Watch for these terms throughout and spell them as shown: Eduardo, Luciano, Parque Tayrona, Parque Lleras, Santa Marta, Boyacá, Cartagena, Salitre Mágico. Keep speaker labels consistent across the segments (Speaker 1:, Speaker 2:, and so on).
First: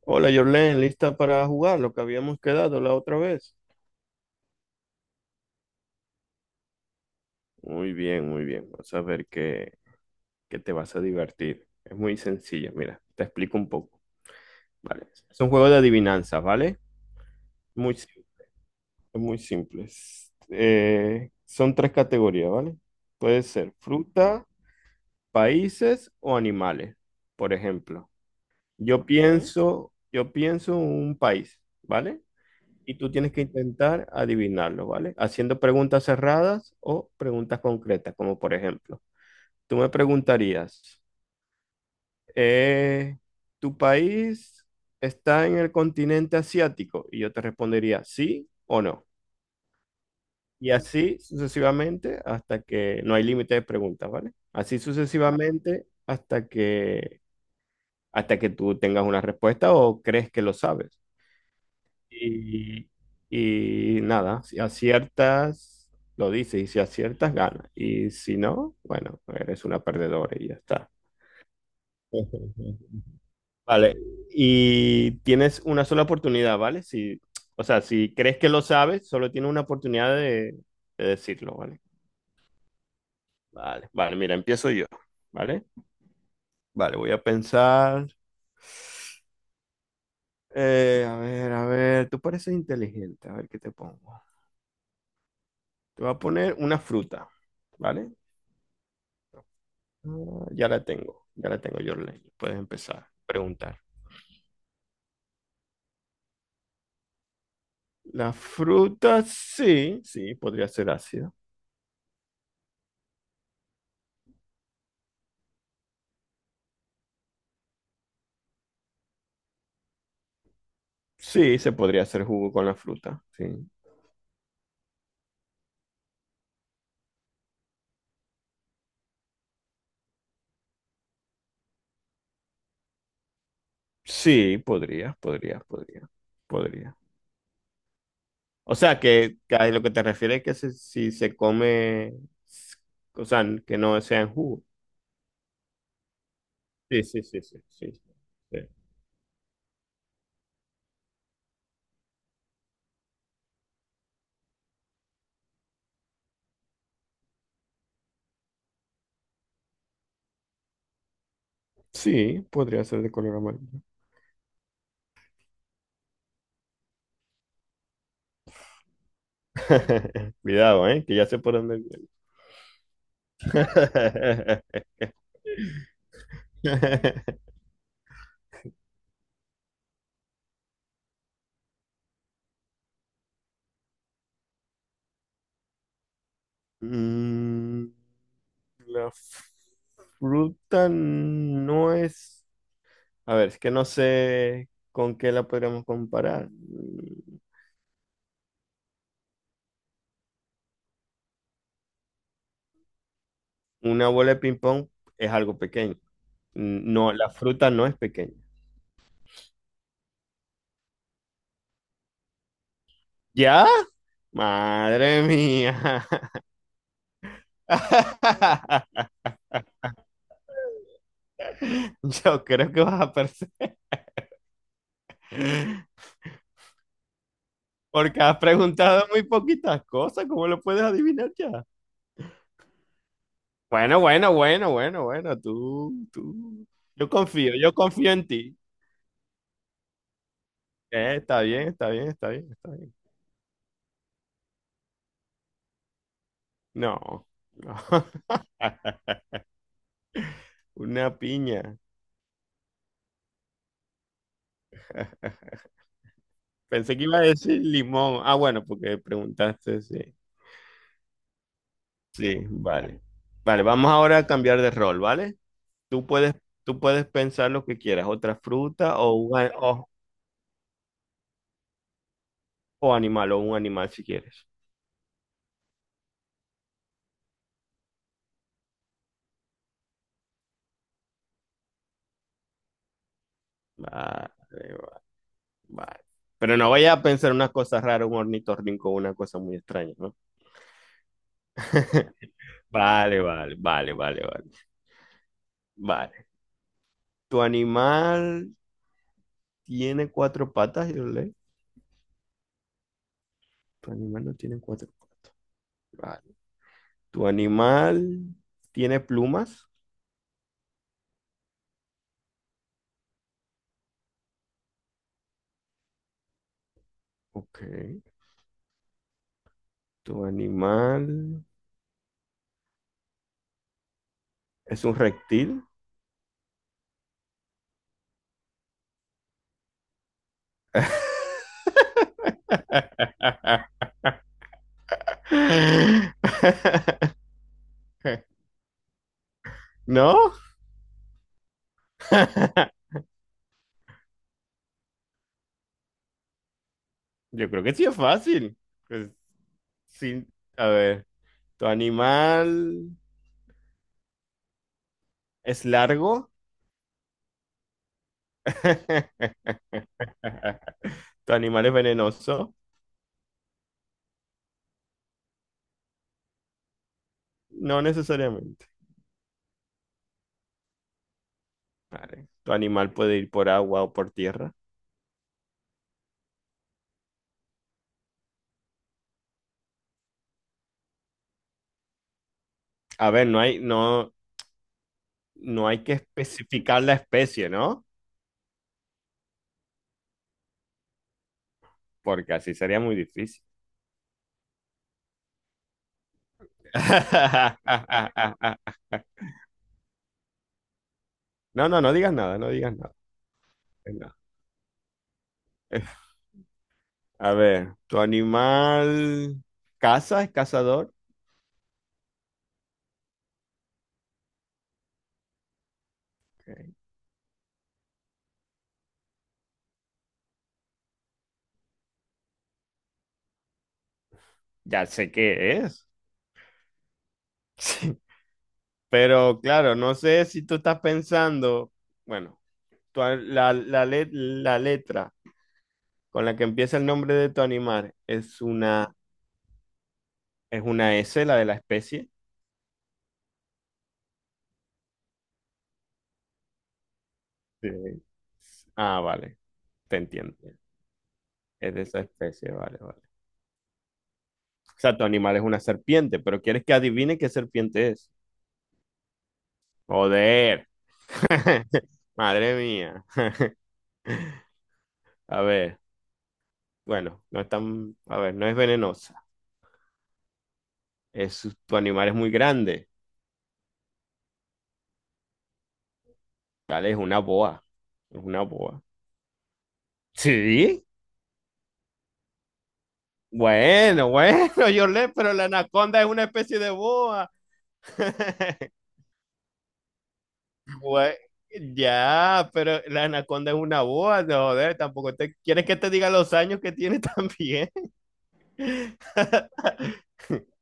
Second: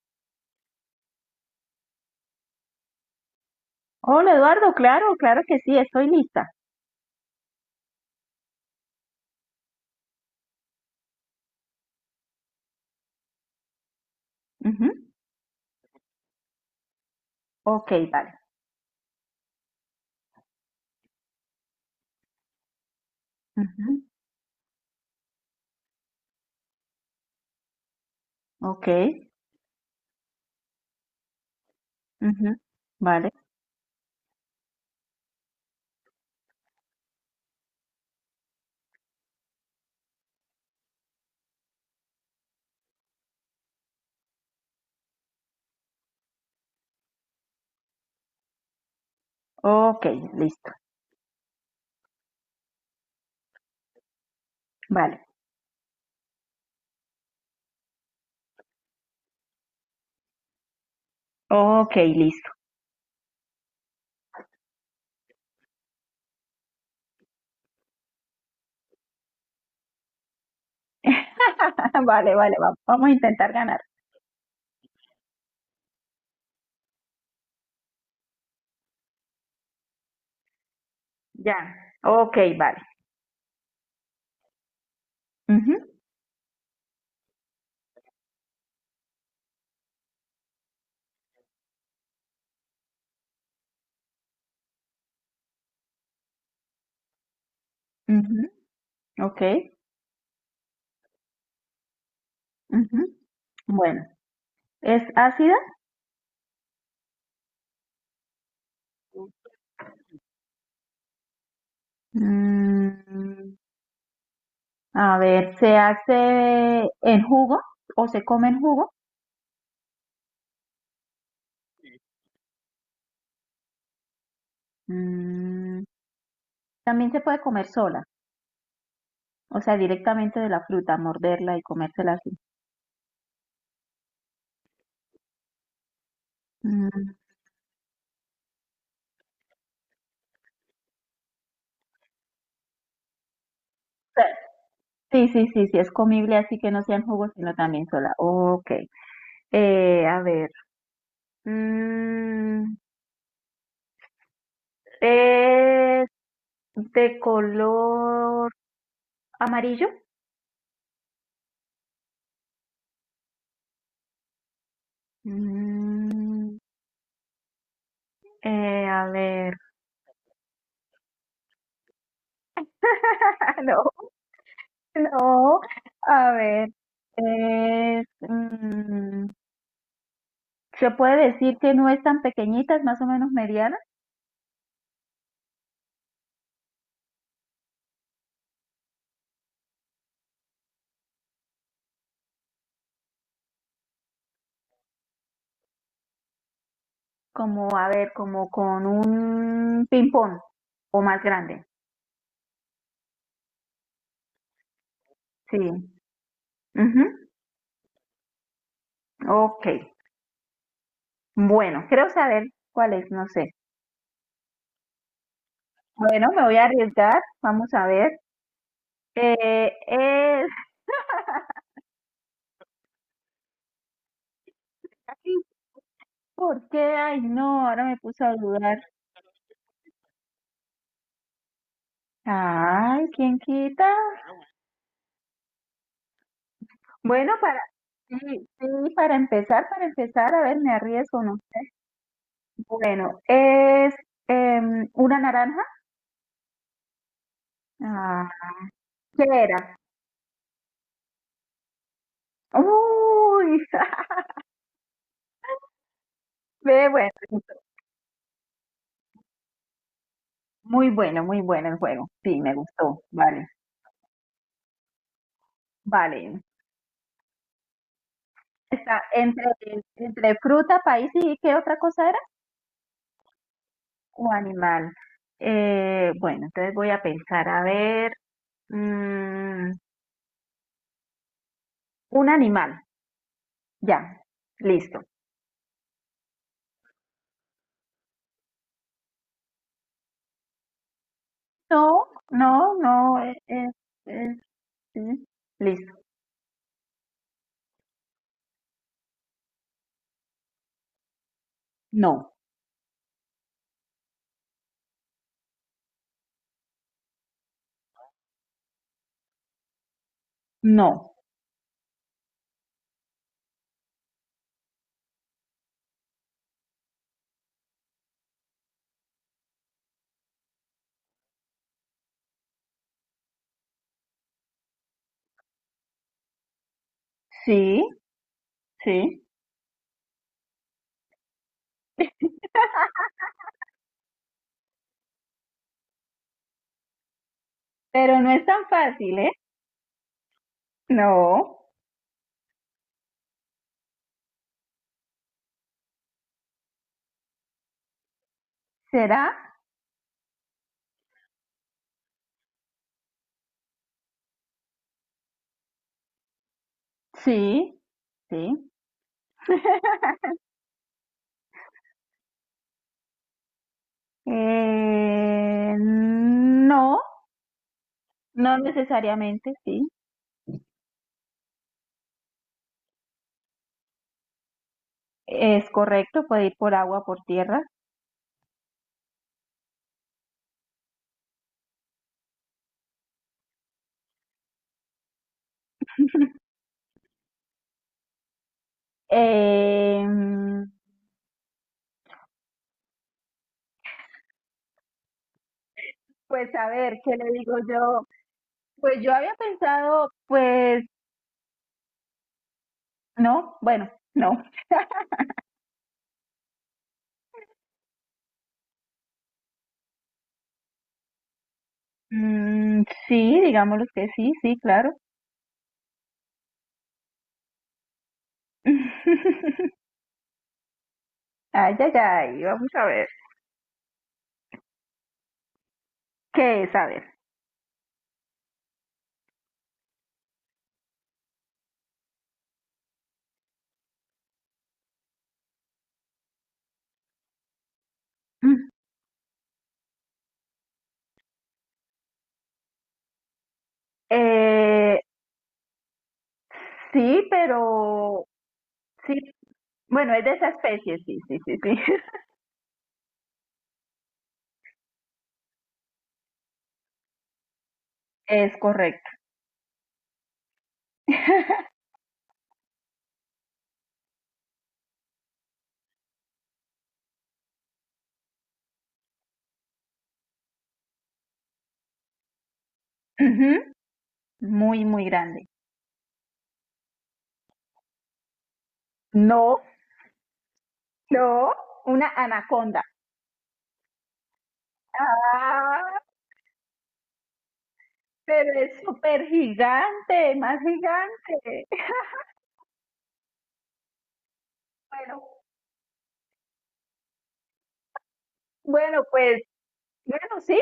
Speaker 1: Hola, Jorlen, ¿lista para jugar lo que habíamos quedado la otra vez?
Speaker 2: Hola Eduardo, claro, claro que sí, estoy lista.
Speaker 1: Muy bien, muy bien. Vas a ver que te vas a divertir. Es muy sencilla. Mira, te explico un poco,
Speaker 2: Ujú.
Speaker 1: ¿vale? Es un juego de adivinanzas, ¿vale?
Speaker 2: Ok,
Speaker 1: Muy, sim-
Speaker 2: vale.
Speaker 1: es muy simples. Son tres categorías, ¿vale? Puede ser
Speaker 2: Ujú.
Speaker 1: fruta, países o animales. Por ejemplo,
Speaker 2: Ok,
Speaker 1: yo Ok. pienso, yo pienso un país, ¿vale?
Speaker 2: ujú.
Speaker 1: Y tú
Speaker 2: Vale.
Speaker 1: tienes que intentar adivinarlo, ¿vale? Haciendo preguntas cerradas o preguntas concretas, como por ejemplo, tú me preguntarías, eh, ¿tu país está en el continente asiático? Y yo te respondería sí o no.
Speaker 2: Ok,
Speaker 1: Y
Speaker 2: listo.
Speaker 1: así sucesivamente hasta que no hay límite de preguntas, ¿vale? Así
Speaker 2: Vale.
Speaker 1: sucesivamente hasta que tú tengas una respuesta o crees que lo sabes.
Speaker 2: Ok, listo.
Speaker 1: Y, y nada, si aciertas, lo dices, y si aciertas, ganas. Y si no, bueno, eres una perdedora y ya está.
Speaker 2: Vale, vale, vamos a intentar ganar.
Speaker 1: Vale, y tienes una sola oportunidad, ¿vale? Si, o sea, si crees que lo sabes, solo tienes una oportunidad de decirlo,
Speaker 2: Ya.
Speaker 1: ¿vale?
Speaker 2: Ok, vale.
Speaker 1: Vale, vale, mira, empiezo yo, ¿vale?
Speaker 2: Ujú,
Speaker 1: Vale, voy a pensar. A ver, a ver, tú pareces inteligente, a ver qué te pongo. Te voy a poner una fruta, ¿vale?
Speaker 2: ujú, Ok,
Speaker 1: Ah, ya la tengo, Jorlen. Puedes empezar
Speaker 2: ujú.
Speaker 1: a preguntar.
Speaker 2: Bueno, ¿es ácida?
Speaker 1: La fruta, sí, sí, podría ser ácido.
Speaker 2: Mm, a ver, ¿se hace en jugo o se come en jugo?
Speaker 1: Sí, se podría hacer jugo con la fruta. Sí,
Speaker 2: Mm, también se puede comer sola. O sea, directamente de la fruta, morderla y comérsela así.
Speaker 1: sí,
Speaker 2: Mm,
Speaker 1: podría.
Speaker 2: o
Speaker 1: O sea, que a lo que te refieres es que si se come, s- o sea, que no sea en jugo.
Speaker 2: Sí, sí, sí, sí, es comible así que no sea en
Speaker 1: Sí, sí,
Speaker 2: jugo,
Speaker 1: sí,
Speaker 2: sino
Speaker 1: sí,
Speaker 2: también
Speaker 1: sí.
Speaker 2: sola.
Speaker 1: Sí,
Speaker 2: Ok. A ver. Mm, ¿Es de color amarillo?
Speaker 1: sí, podría ser de color amarillo.
Speaker 2: Mm, a ver.
Speaker 1: Cuidado, ¿eh? Que ya sé por dónde viene.
Speaker 2: No, no. A ver. Es, mm, ¿Se puede decir que no es tan pequeñita, es más o menos mediana?
Speaker 1: Mm, la f- fruta no es... A ver, es que no sé con qué la podríamos comparar. Mm,
Speaker 2: Como, a ver, como con un ping-pong o más grande.
Speaker 1: una bola de ping-pong es
Speaker 2: Sí.
Speaker 1: algo pequeño. Mm,
Speaker 2: Ujú.
Speaker 1: no, la fruta no es pequeña.
Speaker 2: Ok. Bueno, creo saber cuál es, no sé.
Speaker 1: ¿Ya? Madre mía.
Speaker 2: Bueno, me voy a arriesgar. Vamos a ver. Eh, es...
Speaker 1: Yo creo que vas a perder.
Speaker 2: ay, ¿por qué? Ay, no, ahora me
Speaker 1: Porque
Speaker 2: puse a
Speaker 1: has
Speaker 2: dudar.
Speaker 1: preguntado muy poquitas cosas. ¿Cómo lo puedes adivinar ya?
Speaker 2: Ay, ¿quién quita?
Speaker 1: Bueno, bueno, bueno, bueno, bueno. Tú, tú.
Speaker 2: Bueno, para...
Speaker 1: Yo confío
Speaker 2: Sí,
Speaker 1: en ti.
Speaker 2: sí, para empezar, a ver, me arriesgo o no.
Speaker 1: Está bien, está bien, está bien, está bien.
Speaker 2: Bueno, es una naranja.
Speaker 1: No, no.
Speaker 2: Ah, ¿qué era?
Speaker 1: Una piña.
Speaker 2: Uy, Ve,
Speaker 1: Pensé que
Speaker 2: bueno,
Speaker 1: iba a decir limón. Ah, bueno, porque preguntaste, sí.
Speaker 2: muy bueno, muy bueno el juego.
Speaker 1: Sí,
Speaker 2: Sí, me
Speaker 1: vale.
Speaker 2: gustó. Vale,
Speaker 1: Vale, vamos ahora a cambiar de rol, ¿vale? Tú puedes,
Speaker 2: vale.
Speaker 1: tú puedes pensar lo que quieras, otra fruta
Speaker 2: Está
Speaker 1: o
Speaker 2: entre, entre fruta, país y ¿qué otra cosa era?
Speaker 1: o animal, o un animal si
Speaker 2: O
Speaker 1: quieres.
Speaker 2: animal. Bueno, entonces voy a pensar, a ver, mm, un animal. Ya,
Speaker 1: Vale, vale,
Speaker 2: listo.
Speaker 1: vale. Pero no vayas a pensar unas cosas raras, un ornitorrinco, una cosa muy extraña, ¿no?
Speaker 2: No, no, no,
Speaker 1: Vale, vale, vale, vale, vale.
Speaker 2: sí, listo.
Speaker 1: Vale. ¿Tu animal tiene cuatro patas, yo leí.
Speaker 2: No,
Speaker 1: Tu animal no tiene cuatro patas. Vale. Tu animal tiene plumas.
Speaker 2: no.
Speaker 1: Ok. Tu animal es un reptil.
Speaker 2: Sí, sí. Pero no es tan fácil, ¿eh?
Speaker 1: ¿No?
Speaker 2: No.
Speaker 1: Yo creo que sí es fácil. Pues,
Speaker 2: ¿Será?
Speaker 1: sí. A ver, ¿tu animal es largo?
Speaker 2: Sí, sí.
Speaker 1: ¿Tu animal es venenoso?
Speaker 2: No,
Speaker 1: No
Speaker 2: no
Speaker 1: necesariamente.
Speaker 2: necesariamente, sí,
Speaker 1: Vale. Tu animal puede ir por agua o por tierra.
Speaker 2: es correcto, puede ir por agua, por tierra.
Speaker 1: A ver, no hay que especificar la especie, ¿no?
Speaker 2: Eh,
Speaker 1: Porque así sería muy difícil.
Speaker 2: pues a ver, ¿qué le digo yo? Pues yo había pensado, pues
Speaker 1: No, no, no digas nada, no digas nada.
Speaker 2: no, bueno,
Speaker 1: Venga.
Speaker 2: no.
Speaker 1: A ver, ¿tu animal caza, es cazador?
Speaker 2: Mm, sí, digámoslo que sí, sí, claro.
Speaker 1: Ok.
Speaker 2: Ay, ay, ay, vamos a ver.
Speaker 1: Ya sé qué es.
Speaker 2: ¿Qué es? A ver.
Speaker 1: Pero claro, no sé si tú estás pensando, bueno, la letra con la que empieza el nombre de tu animal es
Speaker 2: Mm,
Speaker 1: una... Es una S, la de la especie.
Speaker 2: eh, sí,
Speaker 1: Sí.
Speaker 2: pero
Speaker 1: Ah,
Speaker 2: sí,
Speaker 1: vale, te
Speaker 2: bueno, es de
Speaker 1: entiendo.
Speaker 2: esa especie, sí, sí, sí, sí,
Speaker 1: Es de esa especie, vale, vale. O sea, tu animal es una serpiente, pero quieres que adivine qué serpiente es.
Speaker 2: es correcto.
Speaker 1: Joder. Madre mía. A ver, bueno, no es tan, a ver, no es venenosa. Es, tu animal es muy grande.
Speaker 2: Ujú. Muy, muy grande.
Speaker 1: Vale, es una boa. Es una boa.
Speaker 2: No.
Speaker 1: Sí.
Speaker 2: No, una anaconda.
Speaker 1: Bueno, bueno, yo le, pero la
Speaker 2: Ah,
Speaker 1: anaconda es una especie de boa.
Speaker 2: pero es súper gigante, más
Speaker 1: bue
Speaker 2: gigante.
Speaker 1: ya, pero la anaconda es una boa, no, joder, tampoco
Speaker 2: Bueno,
Speaker 1: te quieres que te diga los años que tiene también.
Speaker 2: bueno, pues, bueno, sí,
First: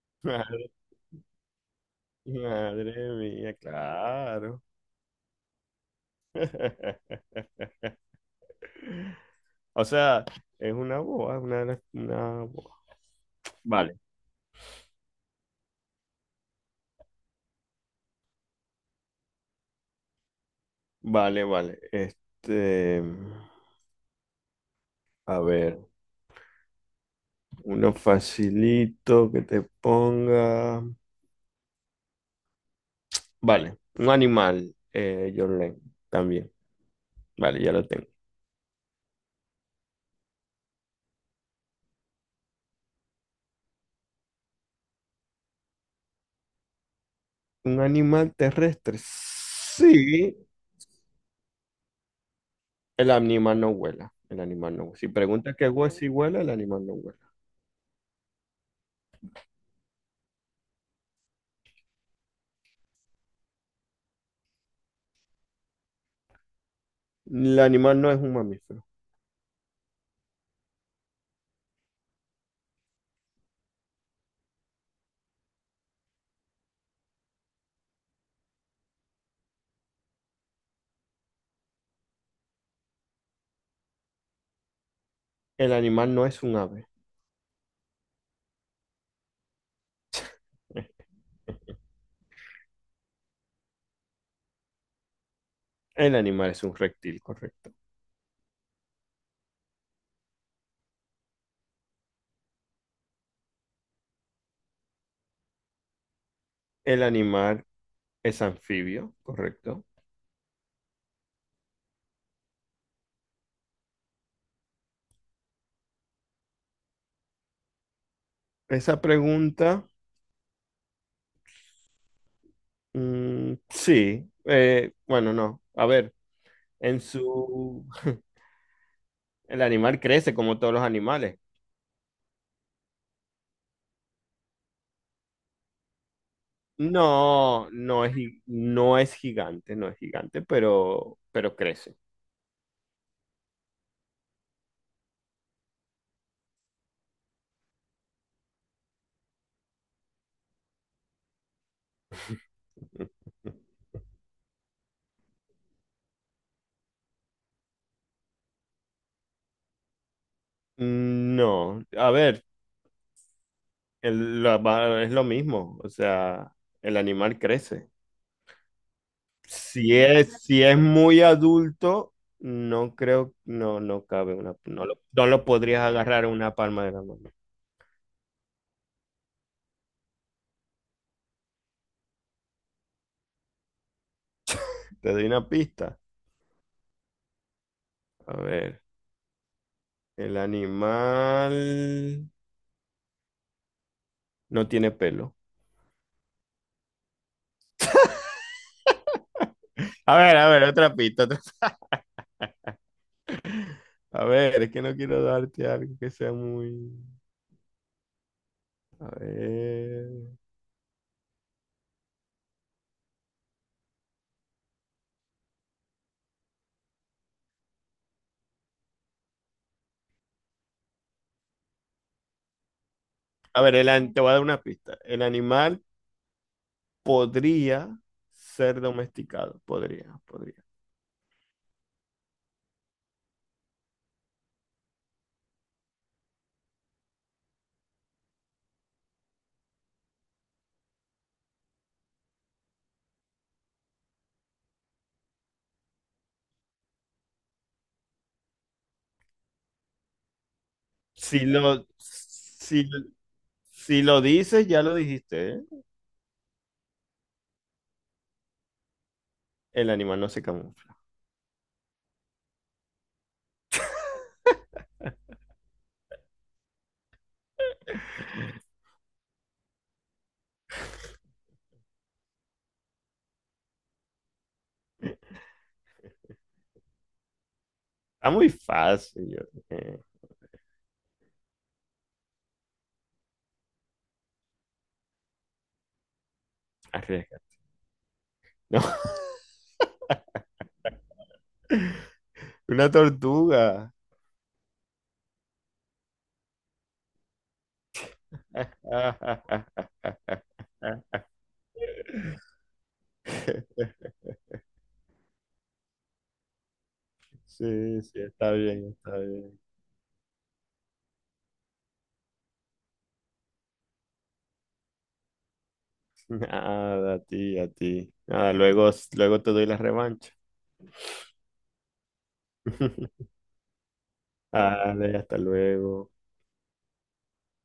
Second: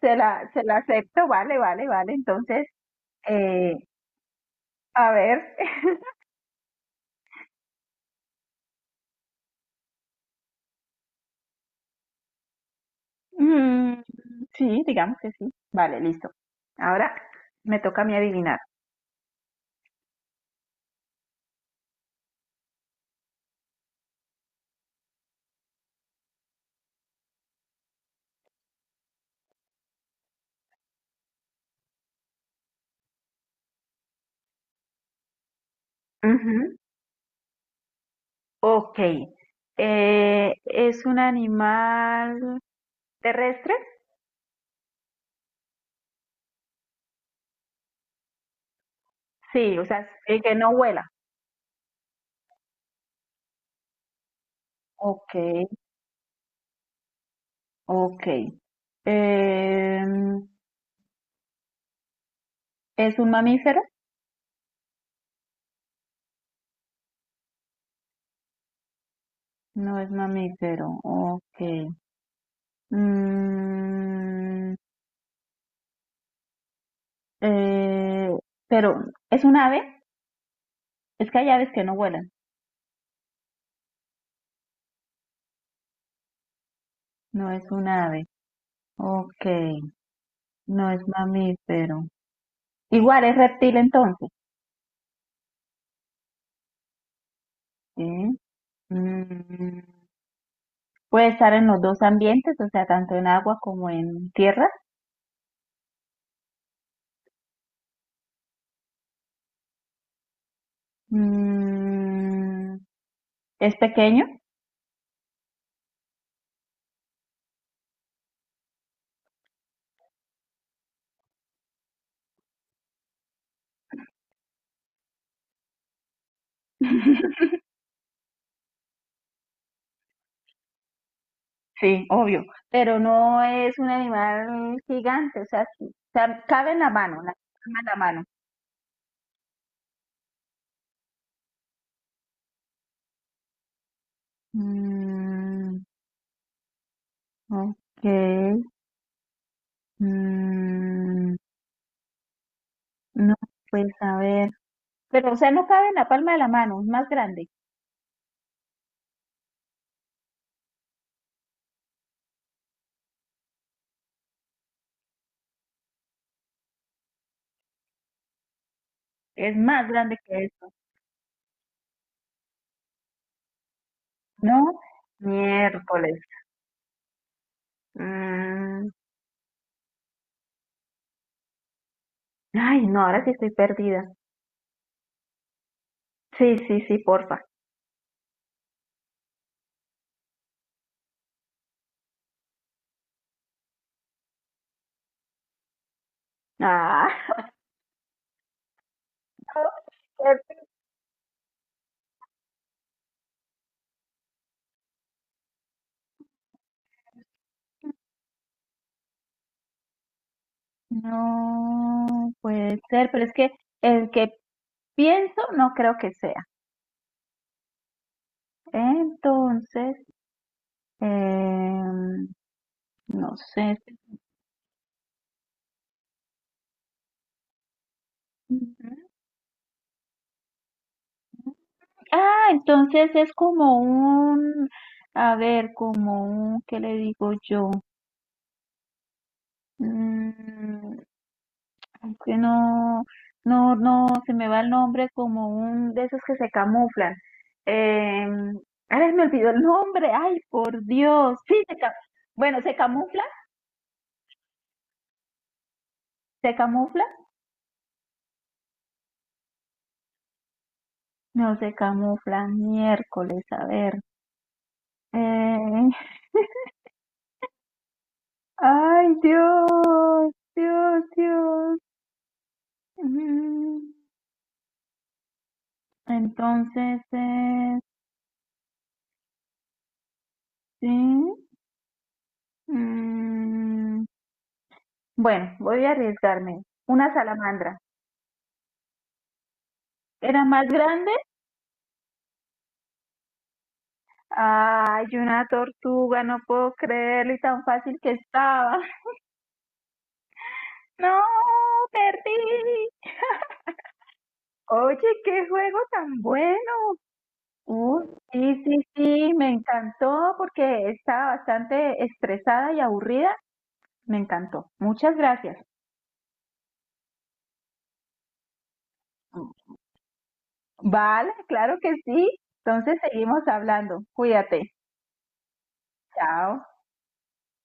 Speaker 2: se
Speaker 1: Madre,
Speaker 2: la acepto, vale, vale, vale. Entonces,
Speaker 1: madre mía,
Speaker 2: eh,
Speaker 1: claro.
Speaker 2: a ver,
Speaker 1: O sea, es una boa, una boa. Vale,
Speaker 2: mm, sí, digamos que sí. Vale, listo. Ahora me toca a mí adivinar.
Speaker 1: vale, vale. Este, a ver, uno facilito que te ponga. Vale, un animal, Jorlen, también.
Speaker 2: Ujú.
Speaker 1: Vale, ya lo tengo.
Speaker 2: Ok. ¿Es un animal terrestre?
Speaker 1: Un animal terrestre.
Speaker 2: Sí, o sea,
Speaker 1: Sí,
Speaker 2: que no vuela.
Speaker 1: el animal no vuela. El animal no. Si
Speaker 2: Ok,
Speaker 1: preguntas si vuela, el animal no vuela.
Speaker 2: ok. Em, ¿Es un mamífero?
Speaker 1: El animal no es un mamífero.
Speaker 2: No es mamífero, ok. Mm, eh, pero, ¿es un ave? Es que hay aves que no vuelan.
Speaker 1: El animal no es un ave.
Speaker 2: No es un ave, ok. No es mamífero. Igual es reptil entonces,
Speaker 1: El animal es un reptil, correcto.
Speaker 2: ¿sí? Mm, puede estar en los dos ambientes, o sea, tanto en agua como en tierra.
Speaker 1: El animal es anfibio, correcto.
Speaker 2: Mm, ¿Es pequeño?
Speaker 1: Esa pregunta, mm, sí. Bueno, no. A ver, en su... El animal crece como todos los animales.
Speaker 2: Sí, obvio, pero no es un animal gigante, o sea, sí, o sea, cabe en la mano, la
Speaker 1: No,
Speaker 2: palma de la mano.
Speaker 1: no es gigante, no es gigante, pero crece.
Speaker 2: Mm, ok, mm, no, pues a ver, pero o sea, no cabe en la palma de la mano,
Speaker 1: Mm, no, a ver, es lo mismo, o sea, el animal crece.
Speaker 2: es más
Speaker 1: Si
Speaker 2: grande
Speaker 1: es,
Speaker 2: que
Speaker 1: si
Speaker 2: esto,
Speaker 1: es muy adulto, no creo, no, no cabe una,
Speaker 2: ¿no?
Speaker 1: no lo, no lo podrías
Speaker 2: Miércoles.
Speaker 1: agarrar en una palma de la mano.
Speaker 2: Mm, ay, no, ahora sí estoy perdida.
Speaker 1: Te doy una pista.
Speaker 2: Sí, sí, sí, porfa.
Speaker 1: A ver, el animal no tiene pelo.
Speaker 2: Ah, qué
Speaker 1: A ver, otra pista. A ver, es que no quiero darte algo que sea muy... A ver.
Speaker 2: no puede ser, pero es que el que pienso no creo que sea. Entonces, em, no
Speaker 1: A ver,
Speaker 2: sé.
Speaker 1: te voy a dar una pista. El animal podría ser
Speaker 2: Ujú.
Speaker 1: domesticado. Podría, podría.
Speaker 2: Ah, entonces es como un, a ver, como un, ¿qué le digo yo? Mm, es que no, no, no, se me va el nombre como un de esos que se camuflan. Em, ay, me olvidó el nombre, ay, por Dios,
Speaker 1: Si
Speaker 2: sí,
Speaker 1: lo,
Speaker 2: bueno,
Speaker 1: si, si lo dices, ya lo dijiste, ¿eh?
Speaker 2: se camufla.
Speaker 1: El animal no se camufla.
Speaker 2: No se camuflan, miércoles, a ver. Eh, ay, Dios, Dios, Dios. Mm, Entonces,
Speaker 1: Está muy fácil.
Speaker 2: sí. mm, bueno, voy a arriesgarme. Una
Speaker 1: Arriesga.
Speaker 2: salamandra.
Speaker 1: No.
Speaker 2: ¿Era más grande?
Speaker 1: Una tortuga.
Speaker 2: Ay, una tortuga, no puedo creerlo y tan fácil que estaba. No, perdí. Oye, qué juego tan bueno. Uh,
Speaker 1: Sí, sí, está
Speaker 2: sí, sí,
Speaker 1: bien, está
Speaker 2: sí, me
Speaker 1: bien.
Speaker 2: encantó porque estaba bastante estresada y aburrida. Me encantó. Muchas gracias.
Speaker 1: Nada, a ti, a ti. Nada, luego, luego te doy la revancha.
Speaker 2: Vale, claro que sí. Entonces seguimos hablando. Cuídate.
Speaker 1: Dale, hasta luego.
Speaker 2: Chao.